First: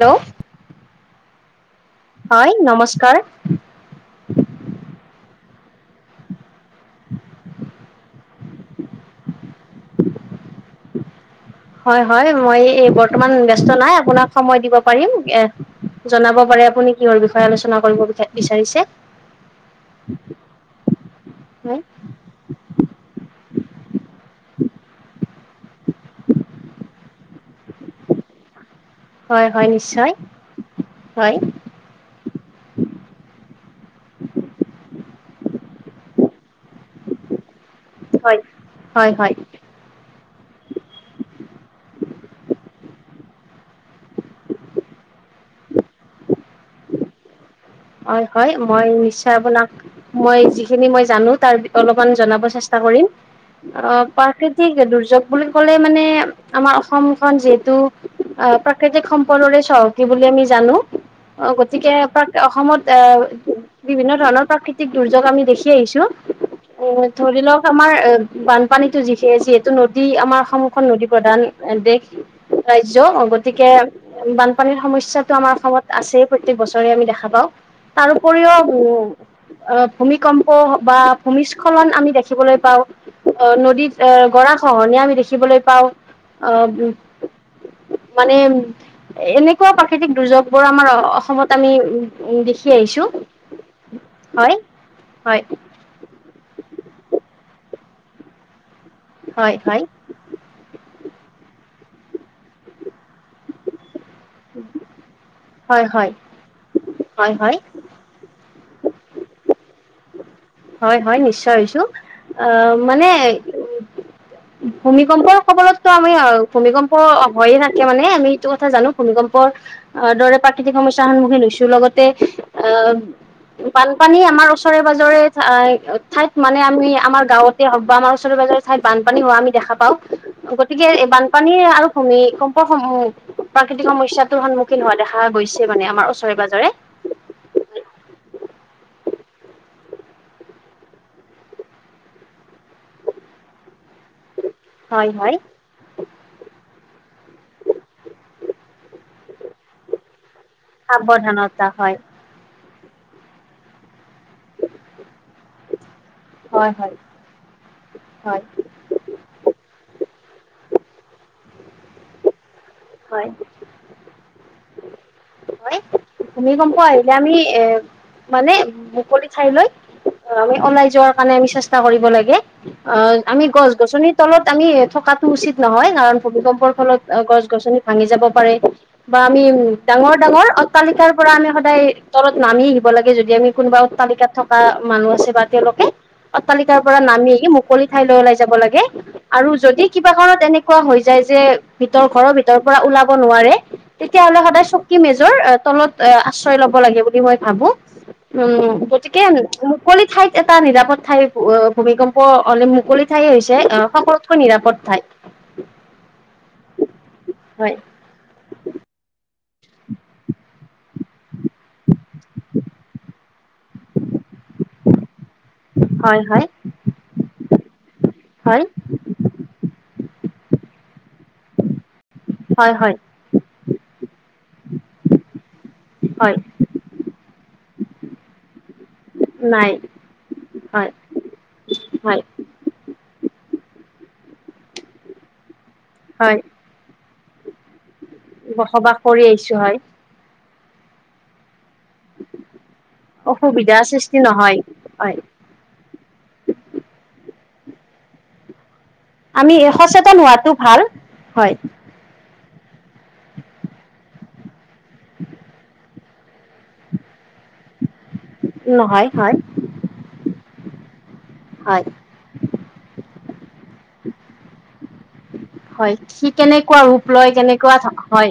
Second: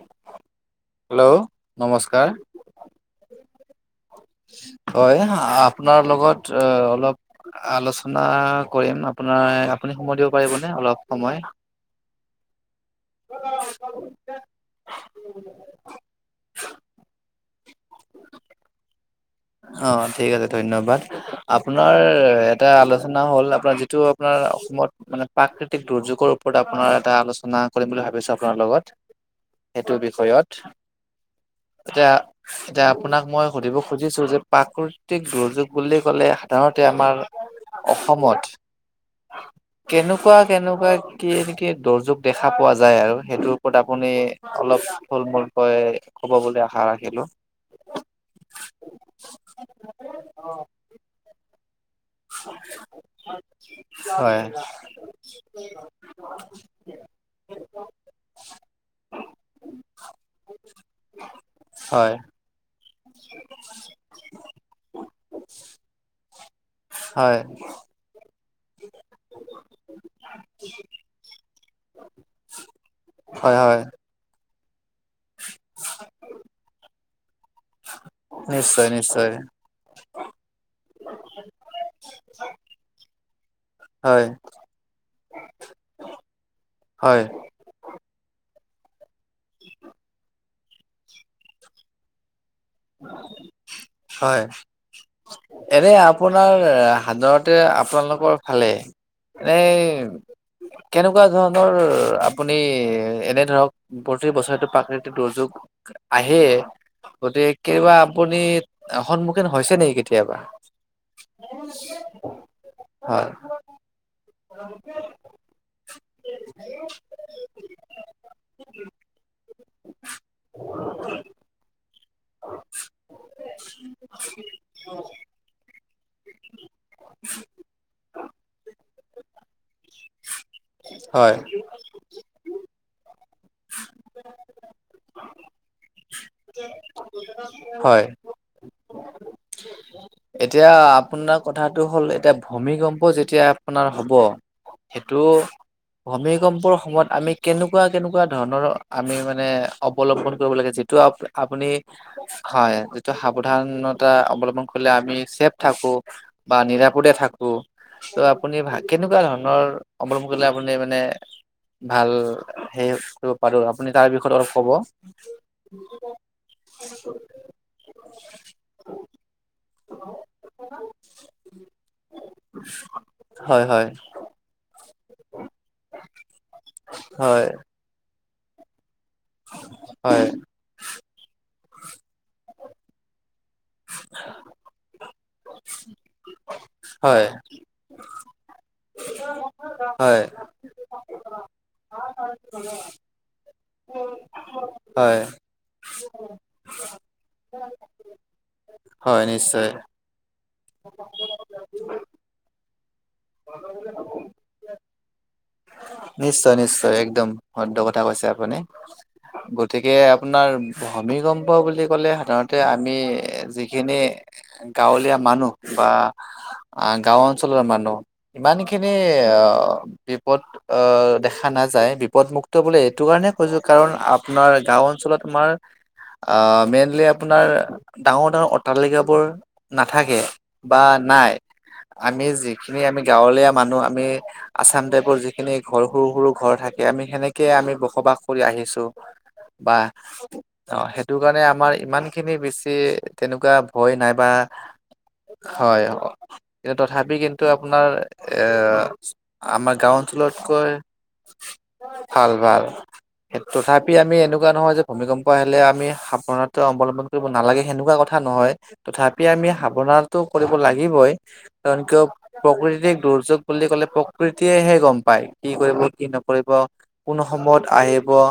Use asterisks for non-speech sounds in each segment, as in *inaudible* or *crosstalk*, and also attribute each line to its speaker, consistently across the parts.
Speaker 1: Hello!
Speaker 2: Hello! নমস্কাৰ।
Speaker 1: হয় নমস্কাৰ
Speaker 2: হয়! আপোনাৰ লগত অলপ আলোচনা কৰিম। আপোনাৰ, আপুনি সময় দিব পাৰিবনে অলপ সময়।
Speaker 1: হয়, হয়। মই এ, বৰ্তমান ব্যস্ত নাই, আপোনাক সময় দিব পাৰিম। এ, জনাব পাৰে আপুনি কিহৰ বিষয়ে। কিবা আলোচনা কৰিব বিচাৰিছে।
Speaker 2: অ'! ঠিক আছে ধন্যবাদ।
Speaker 1: হয়
Speaker 2: আপোনাৰ এটা আলোচনা হ'ল, আপোনাৰ যিটো আপোনাৰ ৰ অসমত মানে প্ৰাকৃতিক দুৰ্যোগৰ ওপৰত আপোনাৰ এটা আলোচনা কৰিম বুলি ভাবিছো আপোনাৰ লগত
Speaker 1: হয় হয়
Speaker 2: সেইটো
Speaker 1: নিশ্চয়
Speaker 2: বিষয়ত
Speaker 1: হয়
Speaker 2: এতিয়া এতিয়া আপোনাক মই সুধিব- খুজিছোঁ যে প্ৰাকৃতিক, দুৰ্যোগ বুলি ক'লে সাধাৰণতে আমাৰ-
Speaker 1: হয়
Speaker 2: অসমত
Speaker 1: হয় হয়
Speaker 2: কেনেকুৱা কেনেকুৱা কি? দুৰ্যোগ দেখা পোৱা যায়। যায় আৰু সেইটোৰ ওপৰত আপুনি অলপ ফুল মূলকৈ কব বুলি আশা ৰাখিলো।
Speaker 1: হয় হয় মই নিশ্চয় আপোনাক মই যিখিনি মই জানো তাৰ অলপ অকমান জনাব চেষ্টা কৰিম অ
Speaker 2: হয়
Speaker 1: প্ৰাকৃতিক দুৰ্যোগ বুলি ক'লে মানে আমাৰ অসমখন যিহেতু প্ৰাকৃতিক সম্পদৰে চহকী বুলি আমি জানো অ গতিকে
Speaker 2: হয়
Speaker 1: এ বিভিন্ন ধৰণৰ প্ৰাকৃতিক দুৰ্যোগ আমি দেখি আহিছো অ
Speaker 2: হয়
Speaker 1: ধৰি লওক আমাৰ এ বানপানীতো যি যিহেতু নদী আমাৰ সন্ুখন নদী প্ৰধান দেশ ৰাজ্য
Speaker 2: হয়
Speaker 1: গতিকে
Speaker 2: হয়
Speaker 1: বানপানীৰ সমস্যা ই্ছো আমাৰ অসমত আছেই পৈটেক বছৰে আমি দেখা পাওঁ তাৰ উপৰিও
Speaker 2: নিশ্চয়
Speaker 1: উম
Speaker 2: নিশ্চয়
Speaker 1: অ ভূমিকম্প বা ভূমিস্খলন আমি দেখিবলৈ পাওঁ অ'! নদীত
Speaker 2: হয়
Speaker 1: অ'! গৰা খহনীয়া আমি দেখিবলৈ পাওঁ অ'!
Speaker 2: হয়
Speaker 1: মানে, এনেকুৱা প্ৰাকৃতিক দুৰ্যোগবোৰ, আমাৰ অসমত আমি দেখি আহিছোঁ।
Speaker 2: হয়, এনে আপোনাৰ সাধাৰণতে আপোনালোকৰ ফালে
Speaker 1: হয়
Speaker 2: এনেই
Speaker 1: হয়
Speaker 2: কেনেকুৱা ধৰণ দৰ আপুনি এনে ধৰক প্ৰতি বছৰেটো প্ৰাকৃতিক দুৰ্যোগ
Speaker 1: হয় হয়
Speaker 2: আহে
Speaker 1: হয় হয়
Speaker 2: গতিক কেতিয়াবা আপুনি সন্মুখীন হৈছে নেকি কেতিয়াবা
Speaker 1: হয় হয় নিশ্চয় হৈছো আহ মানে
Speaker 2: হয়
Speaker 1: ভূমিকম্পৰ কবলতো আমি ভূমিকম্প হয়য়ে থাকে মানে আমি এইটো কথা জানো ভূমিকম্প অ দৰে প্ৰাকৃতিক সমস্যাৰ সন্মুখীন হৈছো লগতে তে আহ বানপানী আমাৰ ওচৰে পাজৰে ঠাই মানে আম আমাৰ গাঁৱতে হও বা আমাৰ ওচৰে পাজৰেৰ ঠাই বানী হোৱা আমি দেখা পাও গতিকে এই
Speaker 2: হয়
Speaker 1: বানপানী আৰু ভূমিকম্প সম প্ৰাকৃতিক সমস্য়াটোৰ সন্মুখীন হোৱা দেখা গৈছে মানে আমাৰ ওচৰে পাজৰে
Speaker 2: হয় এতিয়া আপোনাৰ কথাটো হ'ল এতিয়া ভূমিকম্প যেতিয়া আপোনাৰ হ'ব
Speaker 1: হয়
Speaker 2: সেইটো
Speaker 1: হয়
Speaker 2: ভূমিকম্পৰ সময়ত আমি কেনেকুৱা কেনেকুৱা ধৰণৰ আমি মানে অৱলম্বন কৰিব লাগে যিটো আ আপুনি
Speaker 1: সাৱধানতা হয়
Speaker 2: হয় যিটো সাৱধানতা অৱলম্বন কৰিলে আমি ছেফ থাকো বা
Speaker 1: হয় হয়
Speaker 2: নিৰাপদে থাকো ত'
Speaker 1: হয়
Speaker 2: আপুনি ভ কেনেকুৱা ধৰণৰ অমলম কৰিলে আপুনি মানে ভাল সে
Speaker 1: হয়
Speaker 2: কৰিব পাৰো আপুনি তাৰ বিষয়ত অলপ ক'ব
Speaker 1: হয় ভূমিকম্প আহিলে আমি এ মানে মুকলি ঠাই লৈ
Speaker 2: অ
Speaker 1: অ আমি ওলাই যোৱাৰ কাৰণে আমি চেষ্টা কৰিব লাগে অ আমি
Speaker 2: হয়
Speaker 1: গছ
Speaker 2: হয়
Speaker 1: গছনিৰ তলত আমি থকাটো উচিত নহয় কাৰণ ভূমিকম্পৰ ফলত
Speaker 2: হয়
Speaker 1: গছ গছনি ভাঙি যাব পাৰে বা আমি ডাঙৰ
Speaker 2: হয়
Speaker 1: ডাঙৰ অট্টালিকাৰ পৰা আমি সদায় তলত নামি দিব লাগে যদি আমি কোনোবা তালিকাত থকা মানুহ আছে বা তেওঁলোকে অট্টালিকাৰ পৰা
Speaker 2: হয়
Speaker 1: নামি মুকলি ঠাইলৈ ওলাই যাব লাগে আৰু যদি কিবা
Speaker 2: হয়
Speaker 1: কাৰত এনেকুৱা হৈ যায় যে ভিতৰ ঘৰৰ ভিতৰৰ পৰা ওলাব নোৱাৰে তেতিয়াহলে সদায় চকী
Speaker 2: হয়
Speaker 1: মেজৰ তলত এ আশ্ৰয় লব লাগে বুলি মই ভাবো উম
Speaker 2: হয়
Speaker 1: গতিকে
Speaker 2: নিশ্চয়
Speaker 1: মুকলি ঠাইত এটা নিৰাপদ ঠাই ভূমিকম্প অ মুকলি ঠাই হৈছে অ সকলোতকৈ নিৰাপদ ঠাই
Speaker 2: নিশ্চয় নিশ্চয় একদম
Speaker 1: হয়
Speaker 2: শুদ্ধ কথা কৈছে আপুনি- তিকে আপোনাৰ ভূমিকম্প বুলি ক'লে সাধাৰণতে আমি যিখিনি গাঁৱলীয়া মানুহ বা
Speaker 1: হয় হয়
Speaker 2: গাঁও অঞ্চলৰ মানুহ ইমান
Speaker 1: হয়
Speaker 2: খিনি অহ বিপদ অহ দেখা নাযায় বি পদ মুক্ত
Speaker 1: হয়
Speaker 2: বোলে
Speaker 1: হয়
Speaker 2: এইটো কাৰণে কৈছোঁ কাৰণ আপনাৰ গাঁও অঞ্চলত আমাৰ
Speaker 1: হয়
Speaker 2: আহ, মেইনলি আপোনাৰ ডাঙৰ -ডাঙৰ অট্টালিকা বোৰ
Speaker 1: নাই
Speaker 2: নাথাকে বা
Speaker 1: হয়
Speaker 2: নাই
Speaker 1: হয়
Speaker 2: আমি যিখিনি আমি গাঁৱলীয়া মানুহ আমি আচাম টাইপৰ যিখিনি ঘৰ সৰু -সৰু
Speaker 1: হয়
Speaker 2: ঘৰ থাকে আমি সেনেকে আমি বখ বসবাস কৰি আহিছো
Speaker 1: বসবাস কৰি আহিছো
Speaker 2: বা
Speaker 1: হয়
Speaker 2: অহ সেইটো কাৰণে আমাৰ ইমান খিনি বেছি তেনেকুৱা
Speaker 1: অসুবিধাৰ
Speaker 2: ভয়
Speaker 1: সৃষ্টি
Speaker 2: নাইবা
Speaker 1: নহয় হয়
Speaker 2: হয়, কিন্তু তথাপি কিন্তু আপোনাৰ এ
Speaker 1: আমি এশ চা
Speaker 2: লতকৈ ভাল- ভাল। তথাপি আমি এনেকুৱা নহয় যে ভূমিকম্প আহিলে আমি সাৱধানতা অৱলম্বন কৰিব নালাগে সেনেকুৱা কথা *unintelligible* নহয়
Speaker 1: নহয়
Speaker 2: তথাপি
Speaker 1: হয়
Speaker 2: আমি সাৱধানটো কৰিব লাগিবই কাৰন
Speaker 1: হয়
Speaker 2: কিয় প্ৰকৃতিক দুৰ্যো দুৰ্যোগ বুলি ক'লে প্ৰকৃতিয়েহে গম পাই কি কৰিব
Speaker 1: হয়
Speaker 2: কি
Speaker 1: সি
Speaker 2: নকৰিব
Speaker 1: কেনেকুৱা ৰূপ
Speaker 2: কোন
Speaker 1: লয়
Speaker 2: সময়ত
Speaker 1: কেনেকুৱা
Speaker 2: আহিব
Speaker 1: হয়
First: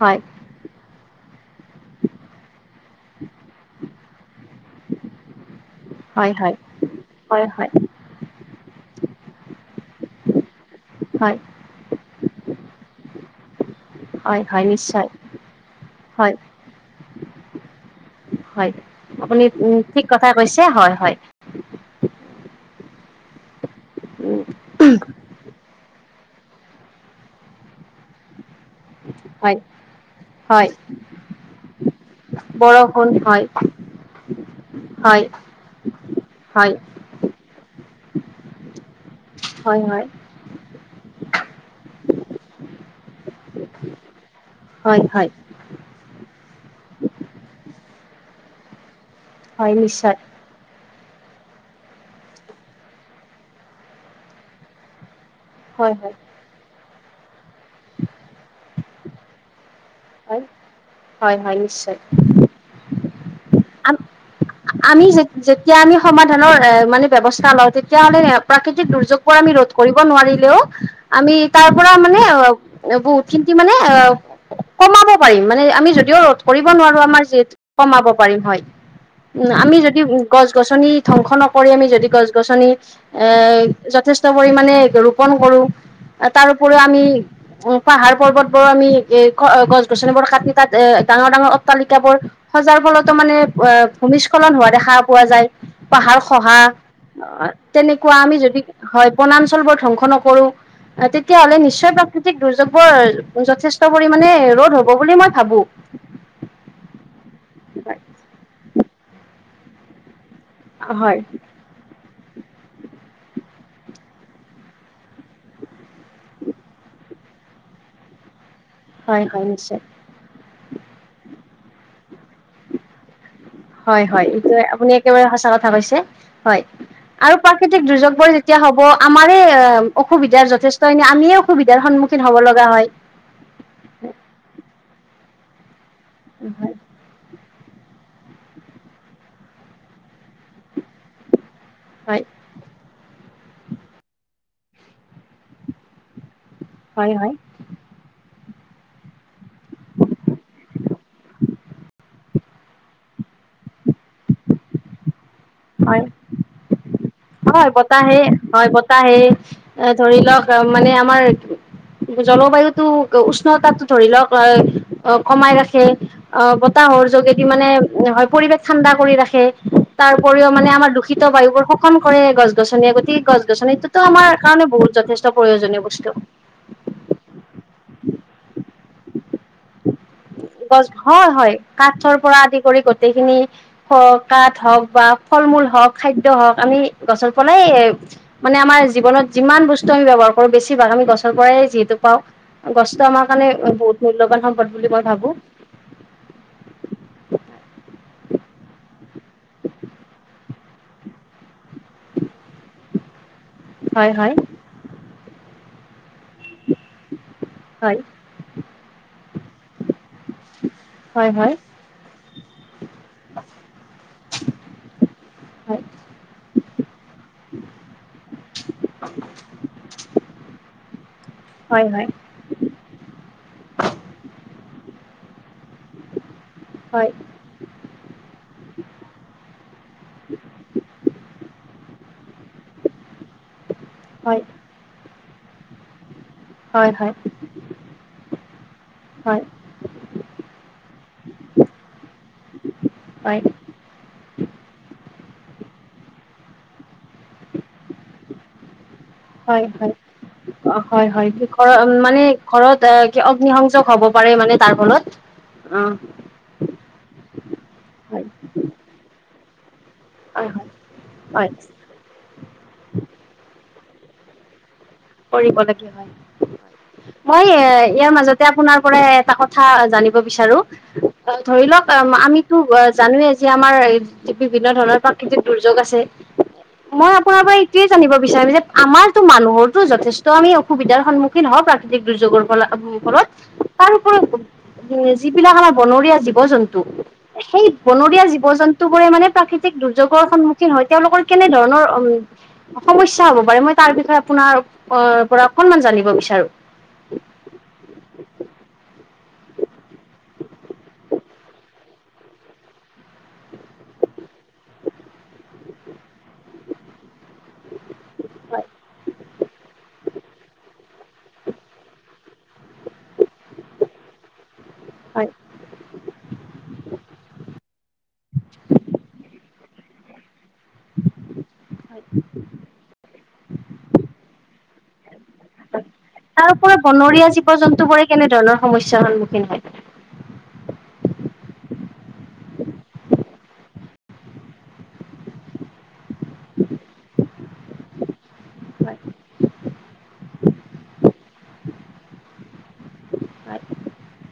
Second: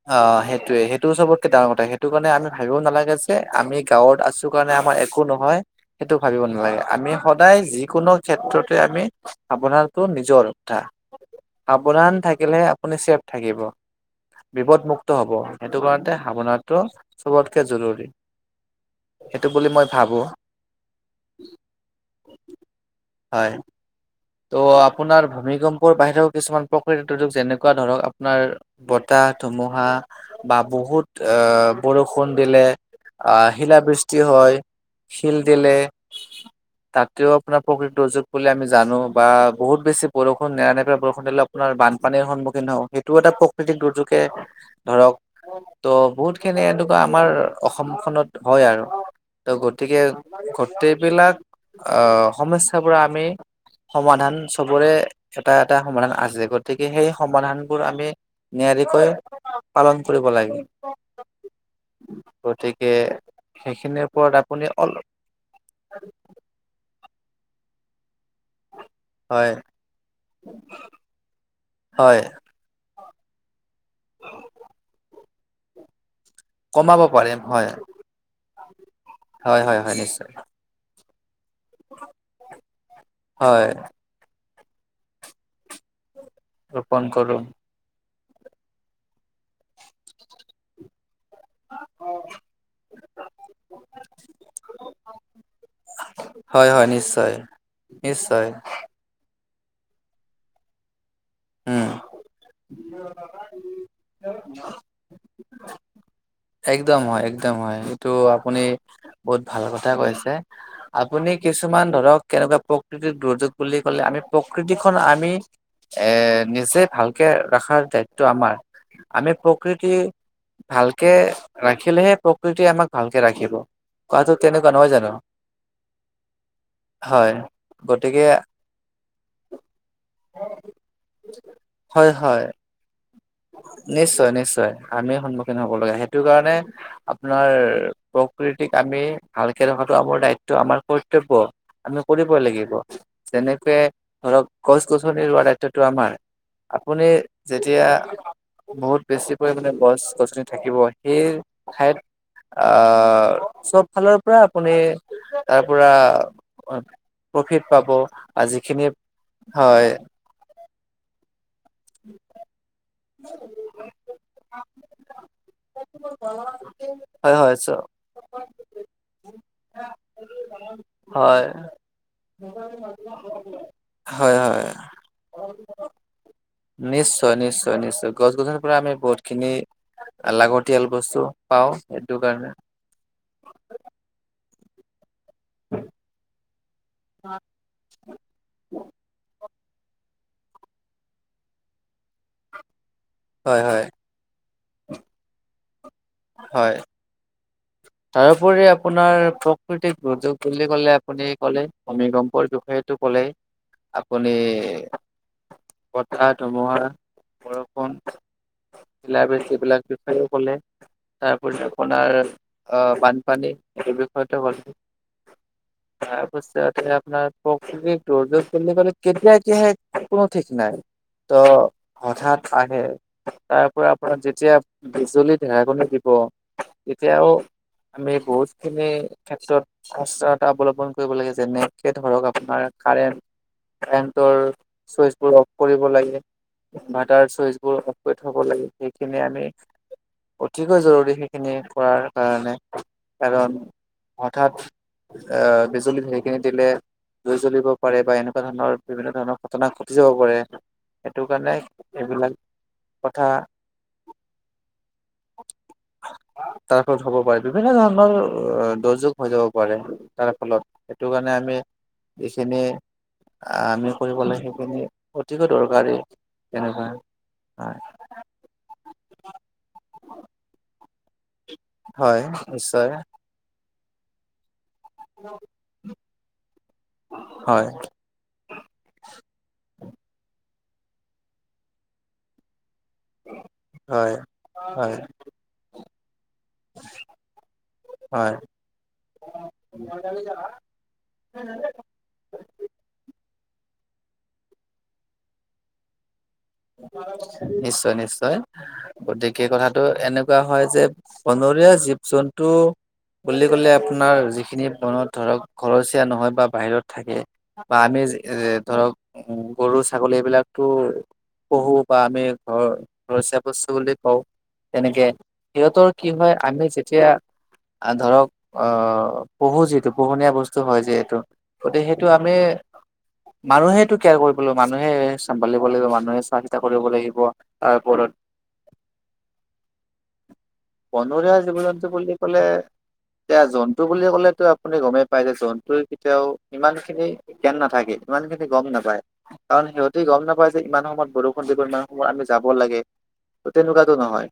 Speaker 1: হয়
Speaker 2: সেইটোৱে। সেইটোও চবতকে ডাঙৰ কথা সেইটো কাৰণে আমি ভাবিব নালাগে যে আমি গাঁৱত আছ সটো কাৰণে আমাৰ একো নহয় সেইটো
Speaker 1: হয়
Speaker 2: ভাবিব
Speaker 1: হয়
Speaker 2: নালাগে আমি
Speaker 1: হয়
Speaker 2: সদায়
Speaker 1: হয়
Speaker 2: যিকোনো ক্ষেত্ৰতে আমি আাৱধাৰটো নিজৰ অথা
Speaker 1: হয়
Speaker 2: সাৱধান থাকিলে আপুনি চেফ থাকিব
Speaker 1: হয় হয় নিশ্চয়
Speaker 2: বিপদমুক্ত হব সেইটো কাৰণতে
Speaker 1: হয়
Speaker 2: ভাৱনাটো চবতকে জৰুৰী
Speaker 1: হয় আপুনি
Speaker 2: সেইটো বুলি মই
Speaker 1: ঠিক
Speaker 2: ভাবো
Speaker 1: কথা কৈছে হয় হয়।
Speaker 2: হয়,
Speaker 1: উম,
Speaker 2: ত' আপোনাৰ ভূমিকম্প *unintelligible* বাহিৰেও কিছুমান প্ৰকৃৃতৰ দুৰ্যোগ যেনেকুৱা ধৰক আপনাৰ বতাহ
Speaker 1: হয়,
Speaker 2: ধুমুহা বা
Speaker 1: হয়,
Speaker 2: বহুত আহ বৰষুণ দিলে
Speaker 1: বৰষুণ হয়,
Speaker 2: আহ, শিলাবৃষ্টি হয়।
Speaker 1: হয়',
Speaker 2: শিল দিলে
Speaker 1: হয়',
Speaker 2: তাতেও আপোনাৰ প্ৰকৃত দুৰ্যোগ বুলি আমি জানো বা বহুত
Speaker 1: হয়, হয়,
Speaker 2: বেছি বৰষুণ নেৰানেপৰা বৰষুণ আপোনাৰ বানপানীৰ সন্মুখীন হও সেইটো এটা প্ৰকৃতিক দুৰ্যোগে।
Speaker 1: হয়,
Speaker 2: ধৰক
Speaker 1: হয়,
Speaker 2: ত' বহুত খিনি এনেকুৱা আমাৰ অসমখনত হয় আৰু। ত'
Speaker 1: হয়,
Speaker 2: গতিকে
Speaker 1: নিশ্চয়,
Speaker 2: গোটেইবিলাক আহ সমস্যাবোৰ আমি সমাধান চবৰে এটা- এটা
Speaker 1: হয়,
Speaker 2: সমাধান
Speaker 1: হয়,
Speaker 2: আছে গতিক সেই সমাধানবোৰ আমি নিয়াৰিকৈ পালন কৰিব
Speaker 1: হয়,
Speaker 2: লাগে
Speaker 1: হয়, হয়, নিশ্চয়।
Speaker 2: *unintelligible* গতিকে সেইখিনিৰ ওপৰত আ
Speaker 1: আমি যে -যেতিয়া আমি সমাধানৰ এ মানে ব্যৱস্থা লওঁ তেতিয়া হ'লে প্ৰাকৃতিক দুৰ্যোগ বোৰ আমি
Speaker 2: হয়
Speaker 1: ৰোধ কৰিব নোৱাৰিলেও আমি তাৰ পৰা মানে
Speaker 2: হয়
Speaker 1: বহুত কি মানে কমাব পাৰিম মানে আমি যদিও কৰিব
Speaker 2: কমাব
Speaker 1: নোৱাৰো আমাৰ
Speaker 2: পাৰিম
Speaker 1: যিহেতু
Speaker 2: হয়
Speaker 1: কমাব পাৰিম হয়। উম,
Speaker 2: হয়
Speaker 1: আমি
Speaker 2: হয় হয়
Speaker 1: যদি
Speaker 2: নিশ্চয়
Speaker 1: গছ -গছনি ধ্বংস নক কৰি আমি যদি গছ- গছনি এ
Speaker 2: হয়
Speaker 1: যথেষ্ট পৰিমানে ৰোপন কৰো তাৰো উপৰিও আমি
Speaker 2: ৰোপন কৰো
Speaker 1: পাহাৰ পৰ্বত বোৰ আমি এ গছ -গছনিবোৰ কাটি তাত এ ডাঙৰ- ডাঙৰ অট্টালিকাবোৰ সজাৰ ফলতো মানে ৱা নিস্খলন হোৱা দেখা পোৱা যায় পাহাৰ খহা
Speaker 2: হয় হয় নিশ্চয়
Speaker 1: অহ, তেনেকুৱা আমি
Speaker 2: নিশ্চয়
Speaker 1: যদি হয় বনাঞ্চল বোৰ ধ্বংস নকৰো অহ, তেতিয়াহ'লে
Speaker 2: উম
Speaker 1: নিশ্চয় প্ৰাকৃতিক দুৰ্যোগবৰ যথেষ্ট পৰিমানে ৰদ হব বুলি মই ভাবো।
Speaker 2: একদম হয় -একদম হয় এইটো আপুনি বহুত ভাল কথা কৈ আছে
Speaker 1: হয়
Speaker 2: আপুনি কিছুমান ধৰক কেনেকুৱা প্ৰকৃতিত দুৰ্যোগ বুলি ক'লে আমি প্ৰকৃতিখন আমি এ নিজে ভাল ৰাখাৰ দায়িত্ব আমাৰ
Speaker 1: হয়
Speaker 2: আমি
Speaker 1: হয় নিশ্চয়
Speaker 2: প্ৰকৃতি ভালকে ৰাখিলেহে প্ৰকৃতি আমাক ভাল
Speaker 1: হয়', হয়', এইটোৱে আপুনি একেবাৰে সঁচা কথা কৈছে হয়।
Speaker 2: হয়।
Speaker 1: আৰু প্ৰাকৃতিক দুৰ্যোগ
Speaker 2: গতিকে
Speaker 1: বোৰ যেতিয়া হব আমাৰে অসুবিধা যথেষ্ট আমিয়ে অসুবিধাৰ
Speaker 2: হয়
Speaker 1: সন্মুখীন
Speaker 2: হয়
Speaker 1: হ'ব লগা হয়
Speaker 2: নিশ্চয় নিশ্চয় আমি সন্মুখীন হব লগা সেইটো কাৰণে আপোনাৰ প্ৰকৃতিক আমি ভালকে ৰখাটো আমাৰ দায়িত্ব আমাৰ কৰ্তব্য আমি
Speaker 1: হয়
Speaker 2: কৰিবই লাগিব যেনেকে ধৰক গছ গছনি ৰোৱা দায়িত্বতটো আমাৰ
Speaker 1: হয়
Speaker 2: আপুনি
Speaker 1: হয় হয়
Speaker 2: যেতিয়া বহুত বেছি পৰিমানে গছ গছনি থাকিব সেই ঠাইত আহ চব ফালৰ পৰা আপুনি তাৰ পৰা
Speaker 1: হয়
Speaker 2: প্ৰফিট
Speaker 1: হয়
Speaker 2: পাব
Speaker 1: বতাহে
Speaker 2: আৰু
Speaker 1: হয়
Speaker 2: যিখিনি
Speaker 1: বতাহে
Speaker 2: হয়
Speaker 1: এ ধৰি লওক মানে আমাৰ জলবায়ুতটো? উষ্ণতাটো ধৰি লওক কমাই ৰাখে অ বতাহৰ
Speaker 2: হয়
Speaker 1: যোগেদি
Speaker 2: হয়
Speaker 1: মানে।
Speaker 2: চ
Speaker 1: পৰিৱেশ ঠাণ্ডা কৰি ৰাখে তাৰ। উপৰিও মানে আমাৰ দূষিত
Speaker 2: হয়
Speaker 1: বায়ু বোৰ শোষণ কৰে গছ গছনিয়ে গতিকে গছ গছনিটোতো আমাৰ
Speaker 2: হয়
Speaker 1: কাৰণে
Speaker 2: হয়
Speaker 1: বহুত যথেষ্ট? প্ৰয়োজনীয় বস্তু।
Speaker 2: নিশ্চয় নিশ্চয় নিশ্চয় গছ গছনি পৰা আমি বহুত। খিনি লাগতিয়াল
Speaker 1: গছ
Speaker 2: বস্তু
Speaker 1: হয় হয়
Speaker 2: পাওঁ সেইটো
Speaker 1: কাঠৰ পৰা
Speaker 2: কাৰণে
Speaker 1: আদি কৰি গোটেইখিনি কাঠ। ধৰক বা। ফল-মূল হওক, খাদ্য হওক আমি গছৰ পলাই মানে আমাৰ জীৱনত যিমান বস্তু ত' আমি ব্যৱহাৰ কৰো বেছিভাগ আমি গছৰ পৰাই যিহেতু পাওঁ গছটো আমাৰ কাৰণে
Speaker 2: হয় হয়
Speaker 1: বহুত মূল্যৱান। সম্পদ বুলি মই ভাবো।
Speaker 2: হয়। তাৰোপৰি আপোনাৰ প্ৰকৃতিক দুৰ্যোগ বুলি কলে আপুনি ক'লে ভূমিকম্পৰ বিষয়টো কলে
Speaker 1: হয়
Speaker 2: আপুনি?
Speaker 1: হয়
Speaker 2: বতাহ, ধুমুহা, বৰষুণ,
Speaker 1: হয়
Speaker 2: শিলাবৃষ্টি, এইবিলাক বিষয়ে কলে
Speaker 1: হয় হয়
Speaker 2: তাৰপৰি আপোনাৰ? আহ বানপানী এই বিষয়তে হল
Speaker 1: হয়
Speaker 2: তাৰপিছত? আপোনাৰ প্ৰকৃতি দৰ জোৰলেলে কেতিয়া কি হয়ে কোনো ঠিক নাই। ত
Speaker 1: হয় হয়
Speaker 2: হঠাৎ আহে। তাৰ পৰা আপোন যেতিয়া বিজুলী ধেৰেকনি দিব
Speaker 1: হয়
Speaker 2: তেতিয়াও? আমি বহুত খিনি ক্ষেত্ৰত সচতা অৱলম্বন কৰিব লাগে যেনেত। ধৰক আপোনাৰ কাৰেণ্ট
Speaker 1: হয়
Speaker 2: কাৰেণ্টৰ চুইচ বোৰ অফ কৰিব লাগে।
Speaker 1: হয় হয় হয়
Speaker 2: বাটাৰ চইচ বোৰ অফ কৰি থব লাগে সেইখিনি আমি। অতিকৈ জৰুৰী সেইখিনি কৰাৰ।
Speaker 1: হয়
Speaker 2: কাৰণ হঠাৎ আহ বিজুলী ধেৰেকনি দিলে। জুই জ্বলিব পাৰে বা এনেকুৱা ধৰণৰ বিভিন্ন ধৰণৰ ঘটনা
Speaker 1: হয়
Speaker 2: ঘটি যাব পাৰে
Speaker 1: হয়
Speaker 2: সেইটো
Speaker 1: হয়
Speaker 2: কাৰণে।
Speaker 1: ঘৰ মানে
Speaker 2: এইবিলাক
Speaker 1: ঘৰত অ কি
Speaker 2: কথা
Speaker 1: অগ্নিসংযক হ'ব পাৰে মানে তাৰ ফলত। আহ
Speaker 2: তাৰ ফলত বিভিন্ন ধৰণৰ অ দুৰ্যোগ হৈ যাব পাৰে। তাৰ
Speaker 1: হয় হয়
Speaker 2: ফলত সেইটো কাৰণে
Speaker 1: হয়
Speaker 2: আমি যিখিনি আমি কৰিব লাগে সেইখিনি? অতিকৈ
Speaker 1: কৰিব লাগে
Speaker 2: দৰকাৰী
Speaker 1: হয়
Speaker 2: তেনেকুৱা।
Speaker 1: মই এ
Speaker 2: হয়
Speaker 1: ইয়াৰ মাজতে আপোনাৰ পৰা এটা কথা জানিব বিচাৰো। অ ধৰি লওক
Speaker 2: হয়
Speaker 1: আমিতো
Speaker 2: নিশ্চয়
Speaker 1: জানোৱে যে আমাৰ। বিভিন্ন ধৰণৰ প্ৰাকৃতিক দুৰ্যোগ আছে। মই আপোনাৰ পৰা
Speaker 2: হয়
Speaker 1: এইটোয়ে জানিব বিচাৰিম যে আমাৰটো মানুহৰ। যথেষ্ট আমি অসুবিধাৰ সন্মুখীন হওঁ প্ৰাকৃতিক দুৰ্যোগৰ ফলত। ঘৰত
Speaker 2: হয়
Speaker 1: তাৰপৰি
Speaker 2: হয়
Speaker 1: যিবিলাক আমাৰ বনৰীয়া জীৱ জন্তু। সেই বনৰীয়া
Speaker 2: হয়
Speaker 1: জীৱ জন্তু বোৰে মানে প্ৰাকৃতিক দুৰ্যোগৰ সন্মুখীন হয় তেওঁলোকৰ কেনেধৰণৰ উম। সমস্যা হব পাৰে মই তাৰ বিষয়ে আপোনাৰ অ পৰা অকনমান জানিব বিচাৰো।
Speaker 2: নিশ্চয় নিশ্চয় গতি। সেই কথাটো এনেকুৱা হয় যে বনৰীয়া জীৱ জন্তু। বুলি কলে আপোনাৰ যিখিনি মনত ধৰক ঘৰচীয়া নহয় বা বাহিৰত থাকে বা আমি। এ
Speaker 1: হয়
Speaker 2: ধৰক গৰু ছাগলী এইবিলাকতো? পঢ়ো বা আমি ঘৰ ঘৰচিয়া বস্তু বুলি কওঁ। তেনেকে
Speaker 1: হয়
Speaker 2: সিহঁতৰ কি হয় আমি যেতিয়া ধৰক আহ। পহো যিহেতু পোহনীয়া বস্তু হয় যিহেতু গতিকে সেইটো আমি। মানুহেটো কেয়াৰ কৰিব লাগিব মানুহে চম্ভালিব লাগিব ম।
Speaker 1: তাৰপ বনৰীয়া জীৱ জন্তু বোৰে কেনে ধৰণৰ সমস্যাৰ সন্মুখীন হয়।
Speaker 2: বনৰীয়া জীৱ জন্তু বুলি কলে। এতিয়া জন্তু বুলি ক'লেতো আপুনি গমেই পায় যে জন্তুৰ কেতিয়াও ইমান খিনি জ্ঞান নাথাকে ইমান খিনি। গম
Speaker 1: হয়
Speaker 2: নাপায় কাৰণ সিহঁতে গম নাপায় যে ইমান সময়ত বৰষুণ দিব ইমান সময়ত আমি যাব লাগে। তহ
Speaker 1: হয়
Speaker 2: তেনেকুৱাটো নহয়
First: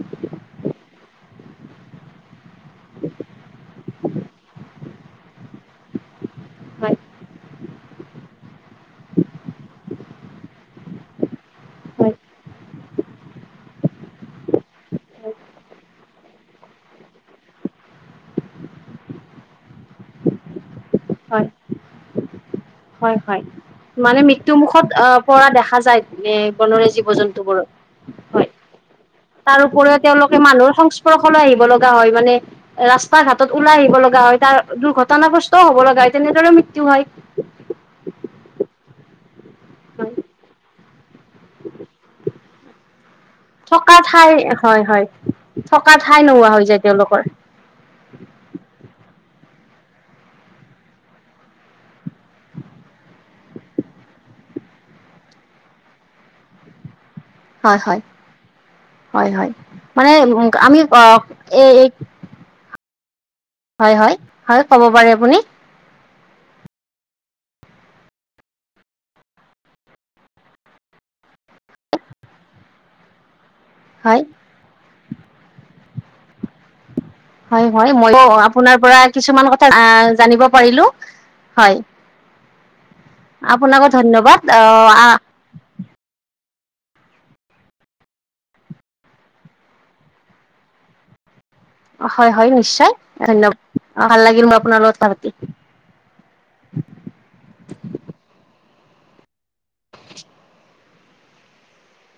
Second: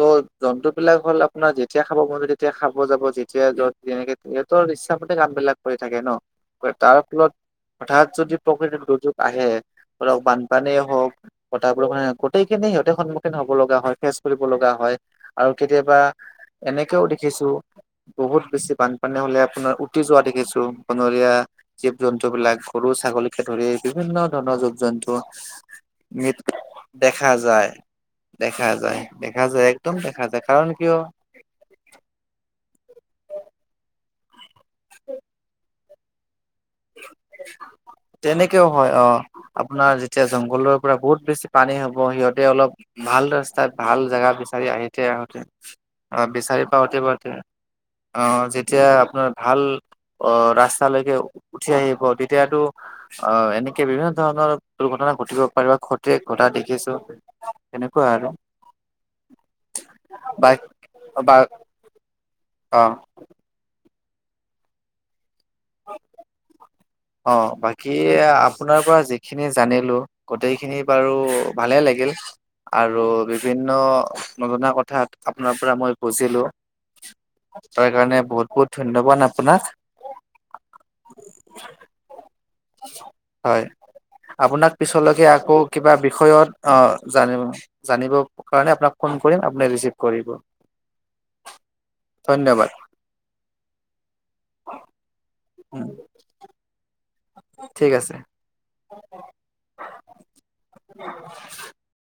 Speaker 2: তহ জন্তুবিলাক হ'ল আপোনাৰ যেতিয়া খাব মন তেতিয়া- খাব যাব যেতিয়া যত তেনেকে সিহঁতৰ ইচ্ছামতে কাম বিলাক কৰি থাকে নহ-
Speaker 1: হয়
Speaker 2: তাৰ ফলত হঠাৎ যদি প্ৰকৃতিৰ দুৰ্যোগ আহে ধৰক বানপানীয়ে হওক- কথাবোৰ মানে
Speaker 1: হয়
Speaker 2: গোটেইখিনি সিহঁতে সন্মুখীন হব লগা হয় ফেচ কৰিব লগা হয় আৰু কেতিয়াবা। এনেকেও দেখিছোঁ বহুত বেছি বানপানী হলে আপোনাৰ উটি যোৱা দেখিছোঁ। বনৰীয়া
Speaker 1: হয়
Speaker 2: জীৱ জন্তু বিলাক গৰু
Speaker 1: হয়
Speaker 2: ছাগলীকে
Speaker 1: হয়
Speaker 2: ধৰি বিভিন্ন
Speaker 1: মানে
Speaker 2: ধৰণৰ যদি
Speaker 1: মৃত্যুমুখত আহ পৰা দেখা যায় এ
Speaker 2: মৃত
Speaker 1: বনৰীয়া জীৱ
Speaker 2: দেখা যায় দেখা যায়। দেখা যায় একদম
Speaker 1: তাৰপৰিও
Speaker 2: দেখা
Speaker 1: তেওঁলোকে
Speaker 2: যায় কাৰণ
Speaker 1: মানুহৰ
Speaker 2: কিয়
Speaker 1: সংস্পৰ্শলৈ আহিব লগা হয় মানে ৰাস্তা ঘাটত ওলাই আহিব লগা হয়। তাৰ দুৰ্ঘটনাগ্ৰস্ত হব লগা হয় তেনেদৰে মৃত্যু হয়।
Speaker 2: তেনেকেও হয় অ আপোনাৰ যেতিয়া জংঘলৰ পৰা বহুত বেছি পানী হ'ব সিহঁতে অলপ- ভাল ৰাস্তাত
Speaker 1: থকা
Speaker 2: ভাল
Speaker 1: ঠাই
Speaker 2: জেগা বিচাৰি
Speaker 1: হয়
Speaker 2: আহিতে
Speaker 1: হয়
Speaker 2: আহোঁতে
Speaker 1: থকা ঠাই
Speaker 2: আহ
Speaker 1: নোহোৱা
Speaker 2: বিচাৰি
Speaker 1: হৈ যায়
Speaker 2: পাওতে
Speaker 1: তেওঁলোকৰ
Speaker 2: পাওঁতে - অ যেতিয়া আপোনাৰ ভাল অ ৰাস্তালৈকে- উঠি আহিব তেতিয়াতো অ এনেকে বিভিন্ন ধৰণৰ দুৰ্ঘটনা ঘটিব পাৰে ঘতে - দেখিছোঁ
Speaker 1: হয় হয়
Speaker 2: তেনেকুৱা আৰু-
Speaker 1: হয় হয় মানে উ
Speaker 2: বা
Speaker 1: আমি এই-
Speaker 2: অঁহ
Speaker 1: হয় হয় হয় ক'ব পাৰে আপুনি।
Speaker 2: হয় অহ বাকি আপোনাৰ পৰা যিখিনি জানিলোঁ গোটেইখিনি বাৰু ভালে লাগে। আৰু বিভিন্ন
Speaker 1: হয়
Speaker 2: নজনা কথাত আপোনাৰ পৰা মই বুজিলোঁ।
Speaker 1: হয় হয় মই আপোনাৰ পৰা
Speaker 2: ধন্যবাদ
Speaker 1: কিছুমান
Speaker 2: আপোনাক
Speaker 1: কথা জানিব পাৰিলোঁ। হয়।
Speaker 2: হয়
Speaker 1: আপোনাকো ধন্যবাদ
Speaker 2: আপোনাক
Speaker 1: আহ আ-
Speaker 2: পিছলৈকে আকৌ কিবা বিষয়ত অঁ জানিব জানিব কাৰণে আপোনাক ফোন কৰিম আপুনি ৰিচিভ কৰিব। *inaudible*
Speaker 1: হয় হয়
Speaker 2: ধন্যবাদ
Speaker 1: নিশ্চয় ধন্যবাদ অ ভাল লাগিল মই আপোনাৰ লগত কথা‌ পাতি।
Speaker 2: ঠিক আছে। উ *unintelligible*